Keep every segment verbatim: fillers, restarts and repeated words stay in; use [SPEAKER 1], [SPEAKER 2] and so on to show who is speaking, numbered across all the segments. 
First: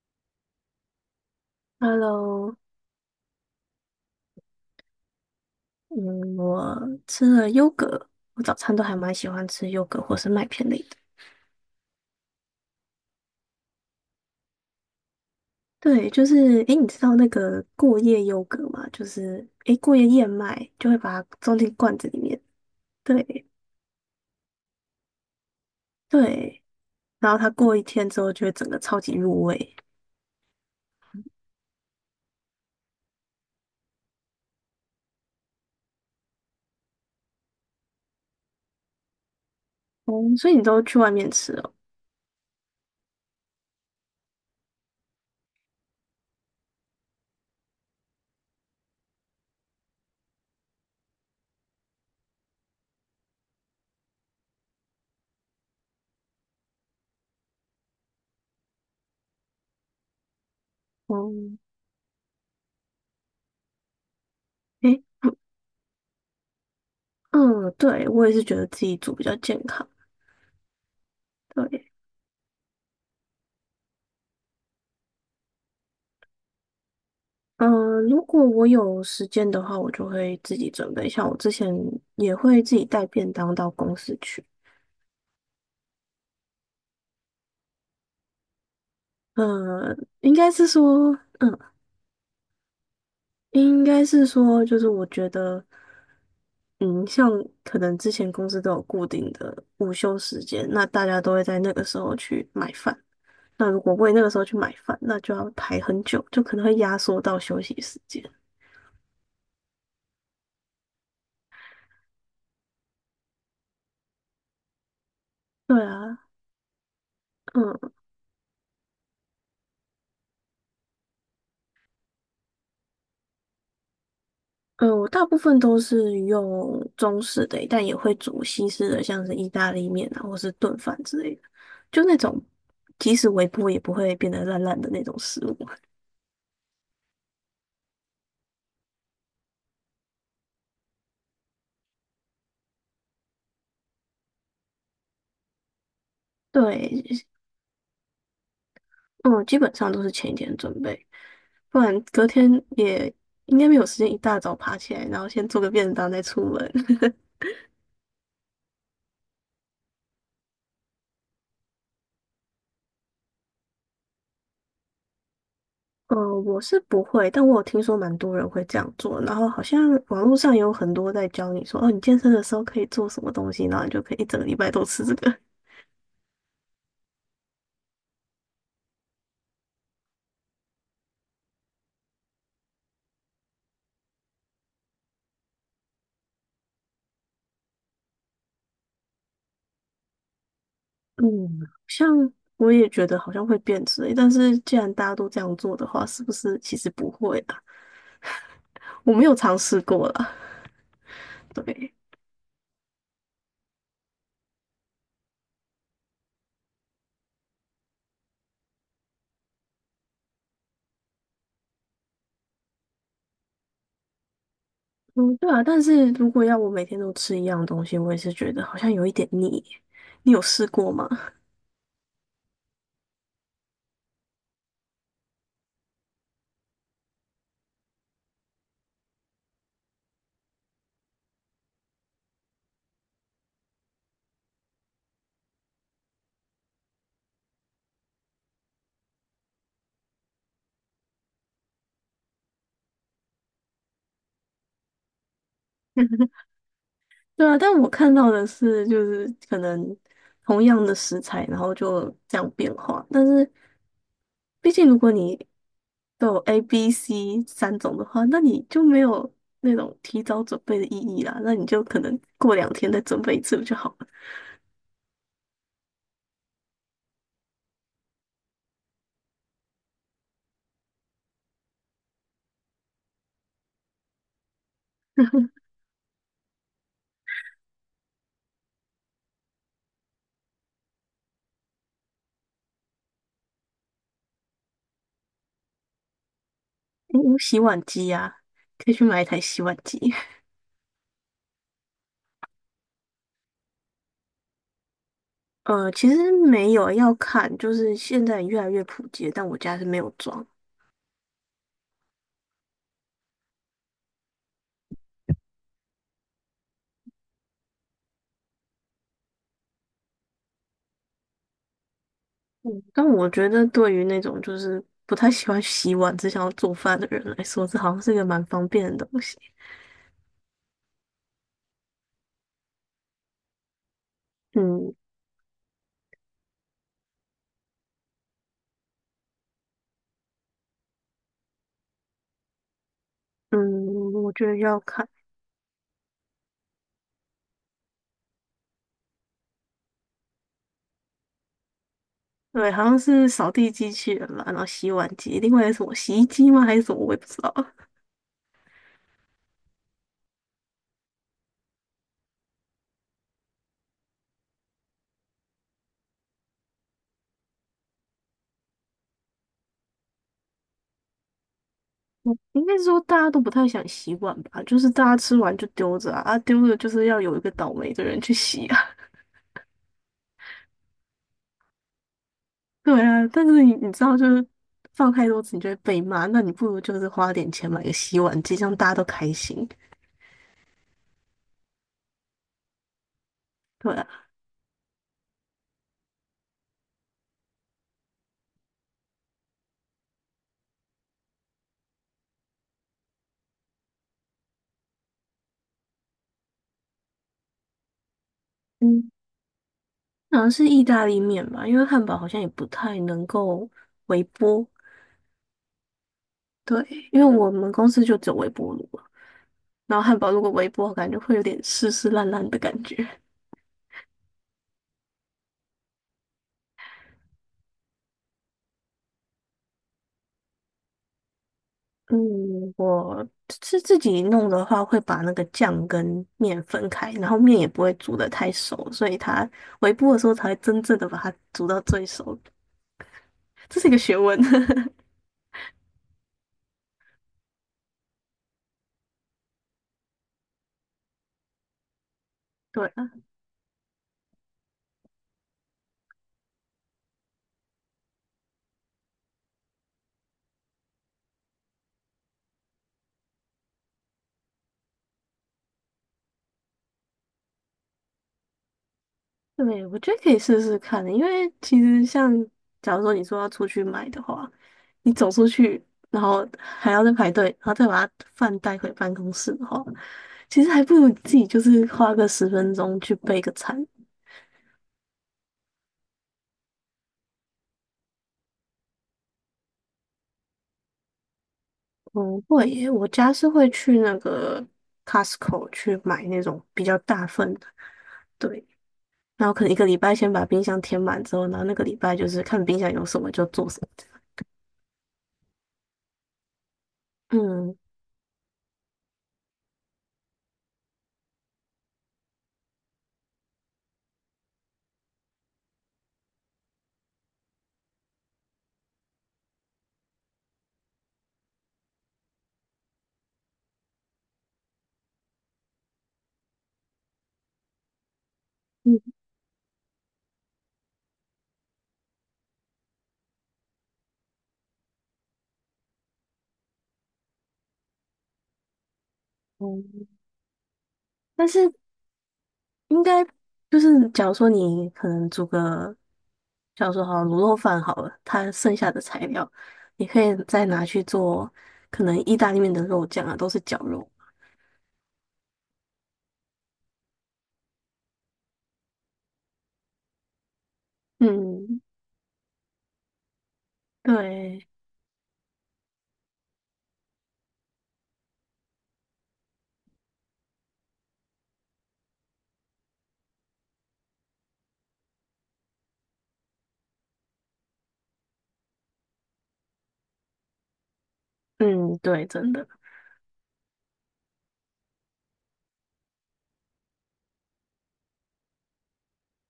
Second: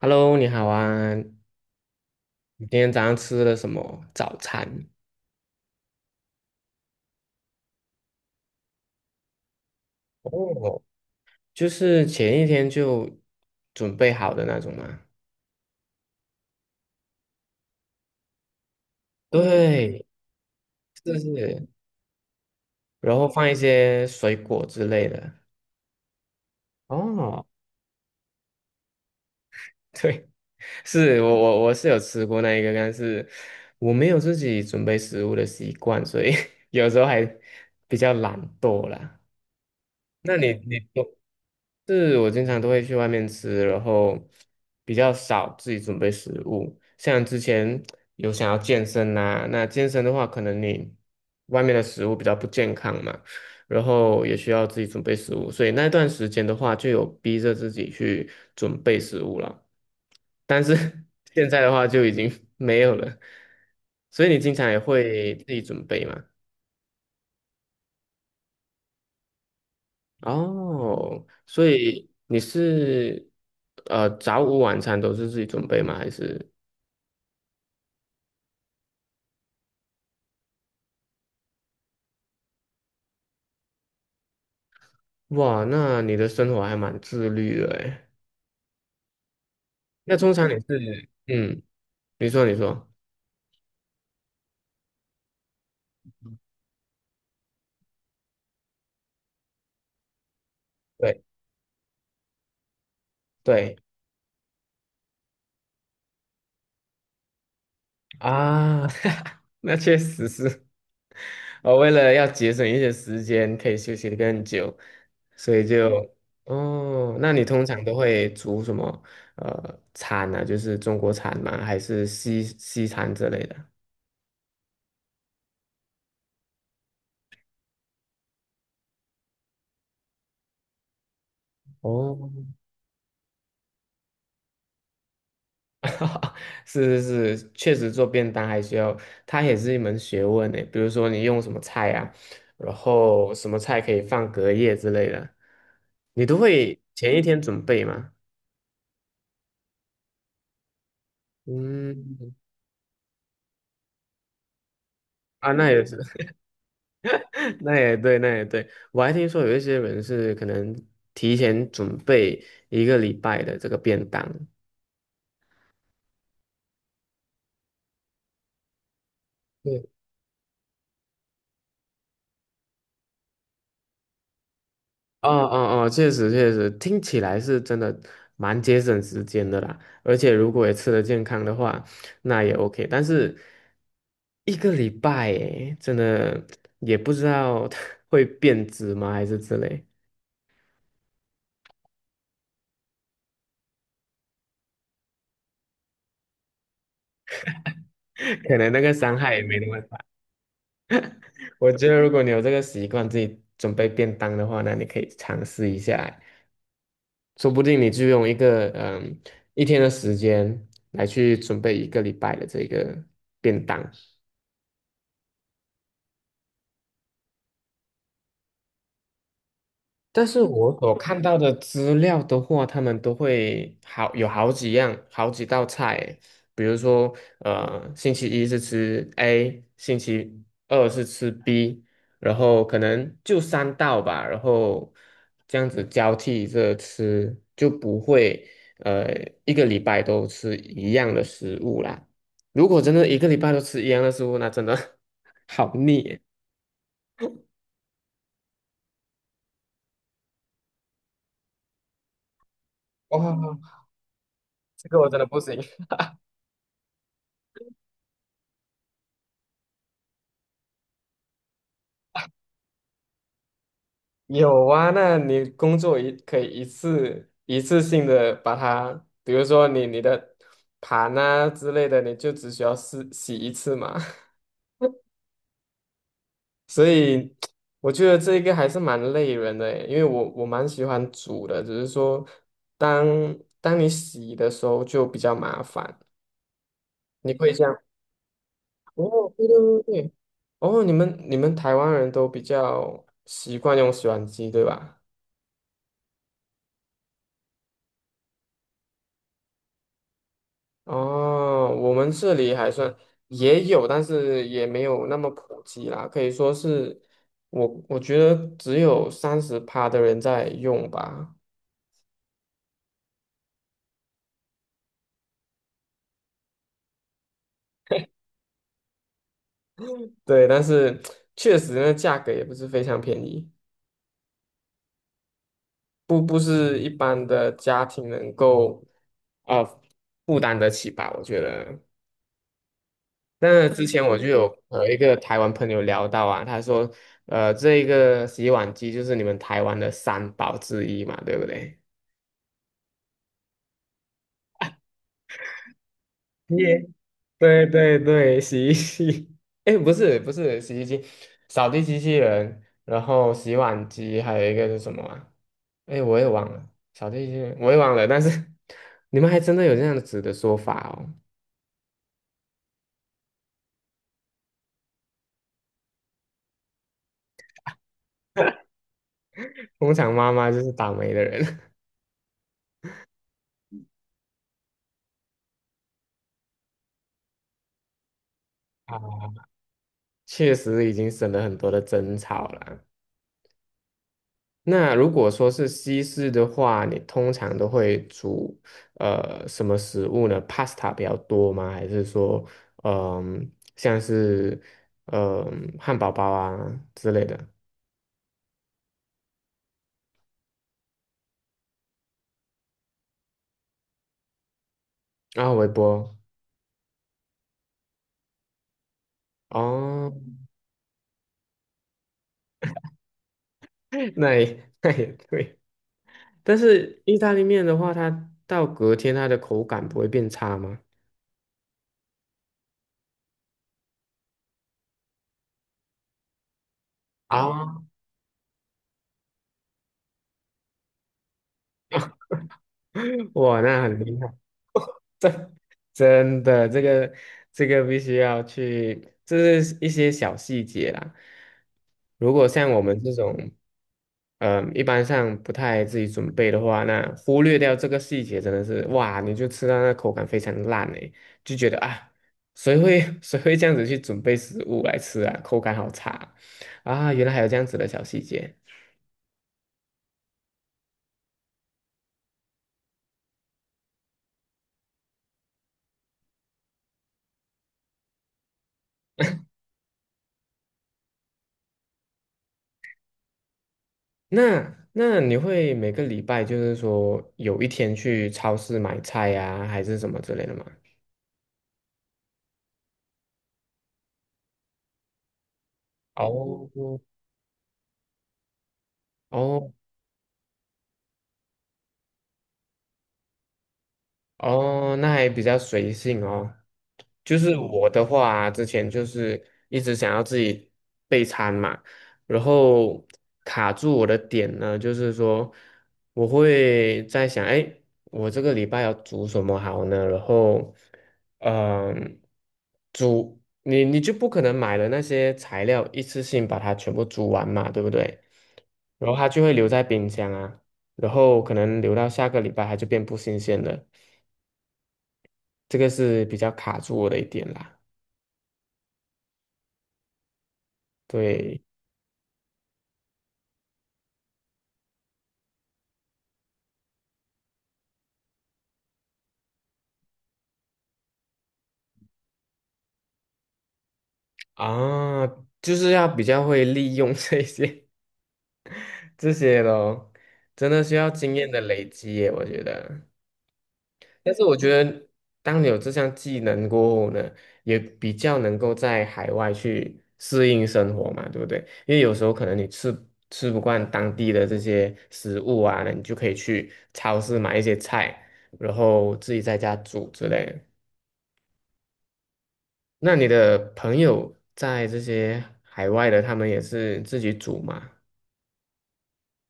[SPEAKER 1] Hello，你好啊！
[SPEAKER 2] Hello，
[SPEAKER 1] 你今天早上吃了什么早餐？
[SPEAKER 2] 嗯，我吃了优格，我早餐都还蛮喜欢吃优格或是麦片类
[SPEAKER 1] 哦，
[SPEAKER 2] 的。
[SPEAKER 1] 就是前一天就准备好的那种吗？
[SPEAKER 2] 对，就是，诶，你知道那个过夜优格吗？就是，诶，过夜
[SPEAKER 1] 对，
[SPEAKER 2] 燕麦就会
[SPEAKER 1] 是
[SPEAKER 2] 把它装
[SPEAKER 1] 是，
[SPEAKER 2] 进罐子里面。
[SPEAKER 1] 然后
[SPEAKER 2] 对
[SPEAKER 1] 放一些水果之类的。
[SPEAKER 2] 对，然后
[SPEAKER 1] 哦，
[SPEAKER 2] 它过一天之后就会整个超级入味。
[SPEAKER 1] 对，是我我我是有吃过那一个，但是我没有自己准备食物的习惯，所以 有时候还比较懒惰啦。
[SPEAKER 2] 哦，
[SPEAKER 1] 那
[SPEAKER 2] 所
[SPEAKER 1] 你
[SPEAKER 2] 以你
[SPEAKER 1] 你
[SPEAKER 2] 都去外面吃哦。
[SPEAKER 1] 是我经常都会去外面吃，然后比较少自己准备食物。像之前有想要健身呐、那健身的话，可能你外面的食物比较不健康嘛，然后也需要自己准备食物，所以那段时间的话，就有逼着自己去准备食物了。但是
[SPEAKER 2] 哦，
[SPEAKER 1] 现在的话就已经没有了，所以你经常也
[SPEAKER 2] 诶，
[SPEAKER 1] 会
[SPEAKER 2] 嗯，
[SPEAKER 1] 自己准备嘛？
[SPEAKER 2] 嗯对，我也是觉得自己煮比较健康。
[SPEAKER 1] 哦，所
[SPEAKER 2] 对。
[SPEAKER 1] 以你是呃早午晚餐都是自己准备吗？还是
[SPEAKER 2] 嗯，呃如果我有时间的话，我就会自己准备。像我之前也会自己带便当到公司去。
[SPEAKER 1] 哇，那你的生活还蛮自律的诶。
[SPEAKER 2] 嗯，
[SPEAKER 1] 那通
[SPEAKER 2] 应
[SPEAKER 1] 常
[SPEAKER 2] 该
[SPEAKER 1] 你
[SPEAKER 2] 是
[SPEAKER 1] 是
[SPEAKER 2] 说，嗯，
[SPEAKER 1] 嗯，你说你说，
[SPEAKER 2] 应该是说，就是我觉得，嗯，像可能之前公司都有固定的午休时间，那大家都
[SPEAKER 1] 对
[SPEAKER 2] 会在那个时候去买饭。那
[SPEAKER 1] 对
[SPEAKER 2] 如果为那个时候去买饭，那就要排很久，就可能会压缩到休息时间。
[SPEAKER 1] 啊，那确实是，我为了要节省一些时间，可以休息的更久，所以
[SPEAKER 2] 对
[SPEAKER 1] 就
[SPEAKER 2] 啊，
[SPEAKER 1] 哦，那你通常都
[SPEAKER 2] 嗯。
[SPEAKER 1] 会煮什么呃餐呢、啊？就是中国餐吗？还是西西餐之类的？
[SPEAKER 2] 嗯，我大部分都是用中式的，但也会煮西式的，像是意大利面啊，或是炖饭之类的，就那种
[SPEAKER 1] 哦
[SPEAKER 2] 即使微波也不会变得烂烂的那种食物。
[SPEAKER 1] 是是是，确实做便当还需要，它也是一门学问呢。比如说你用什么菜啊，然后什么菜可以放隔夜之类的，你都会
[SPEAKER 2] 对，
[SPEAKER 1] 前一天准备吗？
[SPEAKER 2] 嗯，基本上都是前一天准备，不然隔
[SPEAKER 1] 嗯，
[SPEAKER 2] 天也应该没有时间一大早爬起来，然后先
[SPEAKER 1] 啊，
[SPEAKER 2] 做
[SPEAKER 1] 那
[SPEAKER 2] 个
[SPEAKER 1] 也
[SPEAKER 2] 便
[SPEAKER 1] 是，
[SPEAKER 2] 当再出门。
[SPEAKER 1] 那也对，那也对。我还听说有一些人是可能提前准备一个礼拜的这个便当。
[SPEAKER 2] 嗯，我是不会，但我有听说蛮多人会这样做，然后好
[SPEAKER 1] 对。
[SPEAKER 2] 像网络上也有很多在教你说，哦，你健身的时候可以做什么东西，然后你就可以一整个礼拜都吃这
[SPEAKER 1] 哦
[SPEAKER 2] 个。
[SPEAKER 1] 哦哦，确实确实，听起来是真的蛮节省时间的啦。而且如果也吃得健康的话，那也 OK。但是一个礼拜诶，真的也不知道 会变质吗，还是之类，
[SPEAKER 2] 嗯，好像我也觉得好像会变质欸，但是既然大家都这样做的话，是不是其实不会啊？
[SPEAKER 1] 可能那个
[SPEAKER 2] 我
[SPEAKER 1] 伤
[SPEAKER 2] 没
[SPEAKER 1] 害
[SPEAKER 2] 有
[SPEAKER 1] 也
[SPEAKER 2] 尝
[SPEAKER 1] 没那么
[SPEAKER 2] 试
[SPEAKER 1] 大。
[SPEAKER 2] 过啦，
[SPEAKER 1] 我觉
[SPEAKER 2] 对，
[SPEAKER 1] 得如果你有这个习惯，自己准备便当的话，那你可以尝试一下，说不定你就用一个嗯一天的时间来去准备一个礼拜的这个便当。
[SPEAKER 2] 嗯，对啊，但是如果要我每天都吃一样东西，我也是觉得好像有一点腻。
[SPEAKER 1] 但
[SPEAKER 2] 你
[SPEAKER 1] 是
[SPEAKER 2] 有试
[SPEAKER 1] 我
[SPEAKER 2] 过
[SPEAKER 1] 所
[SPEAKER 2] 吗？
[SPEAKER 1] 看到的资料的话，他们都会好有好几样、好几道菜诶比如说，呃，星期一是吃 A，星期二是吃 B，然后可能就三道吧，然后这样子交替着吃，就不会呃一个礼拜都吃一样的食物啦。如果真的一个礼拜都吃一样的食物，那真的 好腻耶。
[SPEAKER 2] 对啊，但我看到的是，就是可能同样的食材，然后就这样变化，但
[SPEAKER 1] 哇，
[SPEAKER 2] 是。毕
[SPEAKER 1] 这
[SPEAKER 2] 竟
[SPEAKER 1] 个
[SPEAKER 2] 如
[SPEAKER 1] 我
[SPEAKER 2] 果
[SPEAKER 1] 真的不
[SPEAKER 2] 你
[SPEAKER 1] 行。
[SPEAKER 2] 都有 A B C 三种的话，那你就没有那种提早准备的意义啦。那你就可能过两天再准备一次不就好了？
[SPEAKER 1] 有啊，那你工作一可以一次一次性的把它，比如说你你的盘啊之类的，你就只需要洗洗一次嘛。所以我觉得这一个还是蛮累人的诶，因为我我蛮喜欢煮的，只是说当当你洗的时候就比较麻烦。
[SPEAKER 2] 诶
[SPEAKER 1] 你
[SPEAKER 2] 有
[SPEAKER 1] 可以
[SPEAKER 2] 洗
[SPEAKER 1] 这样？
[SPEAKER 2] 碗机呀、可以去买一
[SPEAKER 1] 哦，
[SPEAKER 2] 台
[SPEAKER 1] 对对
[SPEAKER 2] 洗碗
[SPEAKER 1] 对对，
[SPEAKER 2] 机。
[SPEAKER 1] 哦，你们你们台湾人都比较习惯用洗碗机，对吧？
[SPEAKER 2] 呃，其实没有要看，就是现在越来越普及，但我家是没有装。
[SPEAKER 1] 哦，我们这里还算也有，但是也没有那么普及啦，可以说是我我觉得只有三十趴的人在用吧。
[SPEAKER 2] 嗯，但我觉得对于那种就是不太喜欢洗碗、只想要做饭的人来说，这好像是一个蛮方便的东西。
[SPEAKER 1] 对，但是确实那价格也不是非常便宜，
[SPEAKER 2] 嗯
[SPEAKER 1] 不不是一般的家庭能够啊、呃负担得起吧，我觉得。那之前
[SPEAKER 2] 嗯，
[SPEAKER 1] 我就
[SPEAKER 2] 我觉
[SPEAKER 1] 有
[SPEAKER 2] 得要
[SPEAKER 1] 和一
[SPEAKER 2] 看。
[SPEAKER 1] 个台湾朋友聊到啊，他说，呃，这个洗碗机就是你们台湾的三宝之一嘛，对不对？
[SPEAKER 2] 对，好像是扫地机器人吧，然后洗碗机，另外是什么洗衣机吗？还是
[SPEAKER 1] 耶，
[SPEAKER 2] 什么？我也不知 道。
[SPEAKER 1] 对对对，洗衣机，哎，不是不是洗衣机，扫地机器人，然后洗碗机，还有一个是什么啊？哎，我也忘了，扫地机器人我也忘了，但是 你们还真的有这样子的说法哦。
[SPEAKER 2] 应该是说大家都不太想洗碗吧，就是大家吃完就丢着啊，啊丢着就是要有一个倒霉的人去洗啊。
[SPEAKER 1] 工厂妈妈就是倒霉的人，
[SPEAKER 2] 对啊，但是你你知道，就是放太多次你就会被骂，那你不如就是花点钱买个洗碗机，这样大家都
[SPEAKER 1] 啊
[SPEAKER 2] 开心。
[SPEAKER 1] 确实已经省了很多的争吵了。
[SPEAKER 2] 对啊，
[SPEAKER 1] 那如果说是西式的话，你通常都会煮呃什么食物呢？pasta 比较多吗？还是说，嗯、像是嗯、汉堡包啊之类的
[SPEAKER 2] 嗯，好像是意大利面吧，因为汉堡好像也不太能够微波。
[SPEAKER 1] 然后微波
[SPEAKER 2] 对，因为我们公司就只有微波炉。然后
[SPEAKER 1] 哦，
[SPEAKER 2] 汉堡如果微波，感觉会有点湿湿烂烂的感觉。
[SPEAKER 1] 那也那也对。但是意大利面的话，它到隔天它的口感不会变差吗？
[SPEAKER 2] 嗯，我是自己弄的话，会把那个酱跟面分开，然后面也不
[SPEAKER 1] 啊，
[SPEAKER 2] 会煮得太熟，所以它微波的时候才会真正的把它煮到最熟。
[SPEAKER 1] 哇，
[SPEAKER 2] 这
[SPEAKER 1] 那
[SPEAKER 2] 是一
[SPEAKER 1] 很
[SPEAKER 2] 个学
[SPEAKER 1] 厉
[SPEAKER 2] 问。
[SPEAKER 1] 害。真的，这个这个必须要去，这是一些小细节啦。如果像我
[SPEAKER 2] 对，
[SPEAKER 1] 们这种，嗯、一般上不太自己准备的话，那忽略掉这个细节，真的是哇，你就吃到那口感非常烂诶，就觉得啊，谁会 谁会这样子去准备食物来吃啊？口感好差啊！啊原来还有这样子的小细节。
[SPEAKER 2] 对，我觉得可以试试看的，因为其实像假如说你说要出去买的话，你走出去，然后还要再排队，然后再把它饭带回办公室的话，其实还不如自己就是花个十分钟去备个餐。
[SPEAKER 1] 那那你会每个礼拜就是说有一天去超市买菜呀、还是什么之类的吗？
[SPEAKER 2] 嗯，会耶，我家是会去那个 Costco 去买那种比较
[SPEAKER 1] 哦
[SPEAKER 2] 大份的，对，然后可能
[SPEAKER 1] 哦
[SPEAKER 2] 一个礼拜先把冰箱填满之后，然后那个礼拜就是看冰箱有什么就做什么
[SPEAKER 1] 哦，那还比较随性哦。就
[SPEAKER 2] 这样
[SPEAKER 1] 是
[SPEAKER 2] 嗯。
[SPEAKER 1] 我的话啊之前就是一直想要自己备餐嘛，然后卡住我的点呢，就是说我会在想，哎，我这个礼拜要煮什么好呢？然后，嗯、煮你你就不可能买了那些材料一次性把它全部煮完嘛，对不对？
[SPEAKER 2] 嗯，
[SPEAKER 1] 然后它就会留在冰箱啊，然后可能留到下个礼拜它就变不新鲜了，这个是比较卡住我的一点啦，
[SPEAKER 2] 嗯，但
[SPEAKER 1] 对。
[SPEAKER 2] 是应该就是假如说你可能煮个，假如说好卤肉饭好了，它剩下的材料，你可以再拿去做可能意大利面的肉酱啊，都是绞肉。
[SPEAKER 1] 啊，就是要比较会利用这些 这些咯，真的需要经验的
[SPEAKER 2] 嗯，
[SPEAKER 1] 累积耶，我觉得。但是我
[SPEAKER 2] 对，
[SPEAKER 1] 觉得，当你有这项技能过后呢，也比较能够在海外去适应生活嘛，对不对？因为有时候可能你吃吃不惯当地的这些食物啊，那你就可以去超市买一些菜，然后自己在家煮之类的。
[SPEAKER 2] 嗯，对，真的，
[SPEAKER 1] 那你的朋友在这些海外的，他们也是自己煮吗？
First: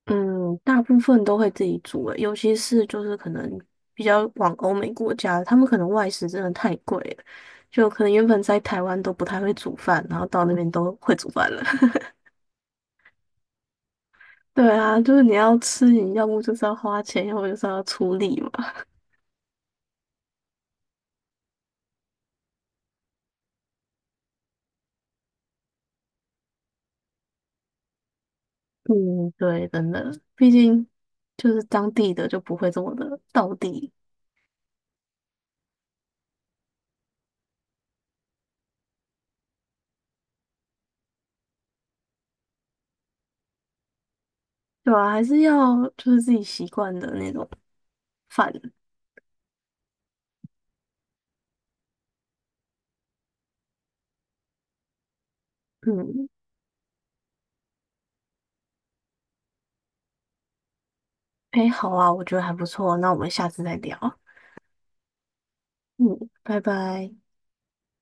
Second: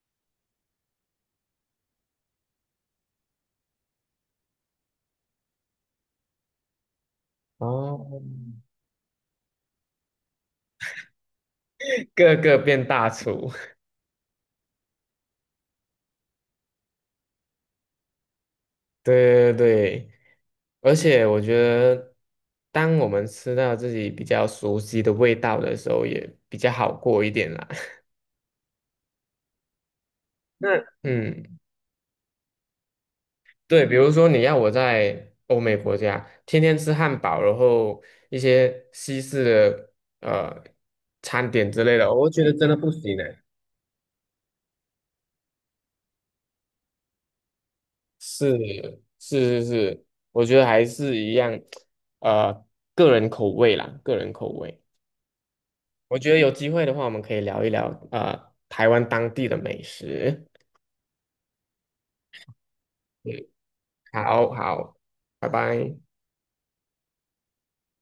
[SPEAKER 2] 嗯，大部分都会自己煮诶，尤其是就是可能比较往欧美国家，他们可能外食真的太贵了，就
[SPEAKER 1] 哦，
[SPEAKER 2] 可能原本在台湾都不太会煮饭，然后到那边都会煮饭了。
[SPEAKER 1] 个个变大厨，
[SPEAKER 2] 对啊，就是你要吃，你要么就是要花钱，要么就是要出力嘛。
[SPEAKER 1] 对对对，而且我觉得，当我们吃到自己比较熟悉的味道的时候，也比较好过一点啦。
[SPEAKER 2] 嗯，对，真的，毕
[SPEAKER 1] 那
[SPEAKER 2] 竟就
[SPEAKER 1] 嗯，
[SPEAKER 2] 是当地的就不会这么的到
[SPEAKER 1] 对，
[SPEAKER 2] 地，
[SPEAKER 1] 比如说你要我在欧美国家天天吃汉堡，然后一些西式的呃餐点之类的，我觉得真的不行呢。
[SPEAKER 2] 对啊，还是要就是自己习惯的那种饭。
[SPEAKER 1] 是是是是，我觉得还是一样，呃，个人口味啦，个人口味。我
[SPEAKER 2] 嗯，
[SPEAKER 1] 觉得有机会的话，我们可以聊一聊呃台湾当地的美食。
[SPEAKER 2] 诶，好啊，我觉得还不错，那我们
[SPEAKER 1] 嗯，
[SPEAKER 2] 下次再聊。
[SPEAKER 1] 好好，拜拜。
[SPEAKER 2] 嗯，拜拜。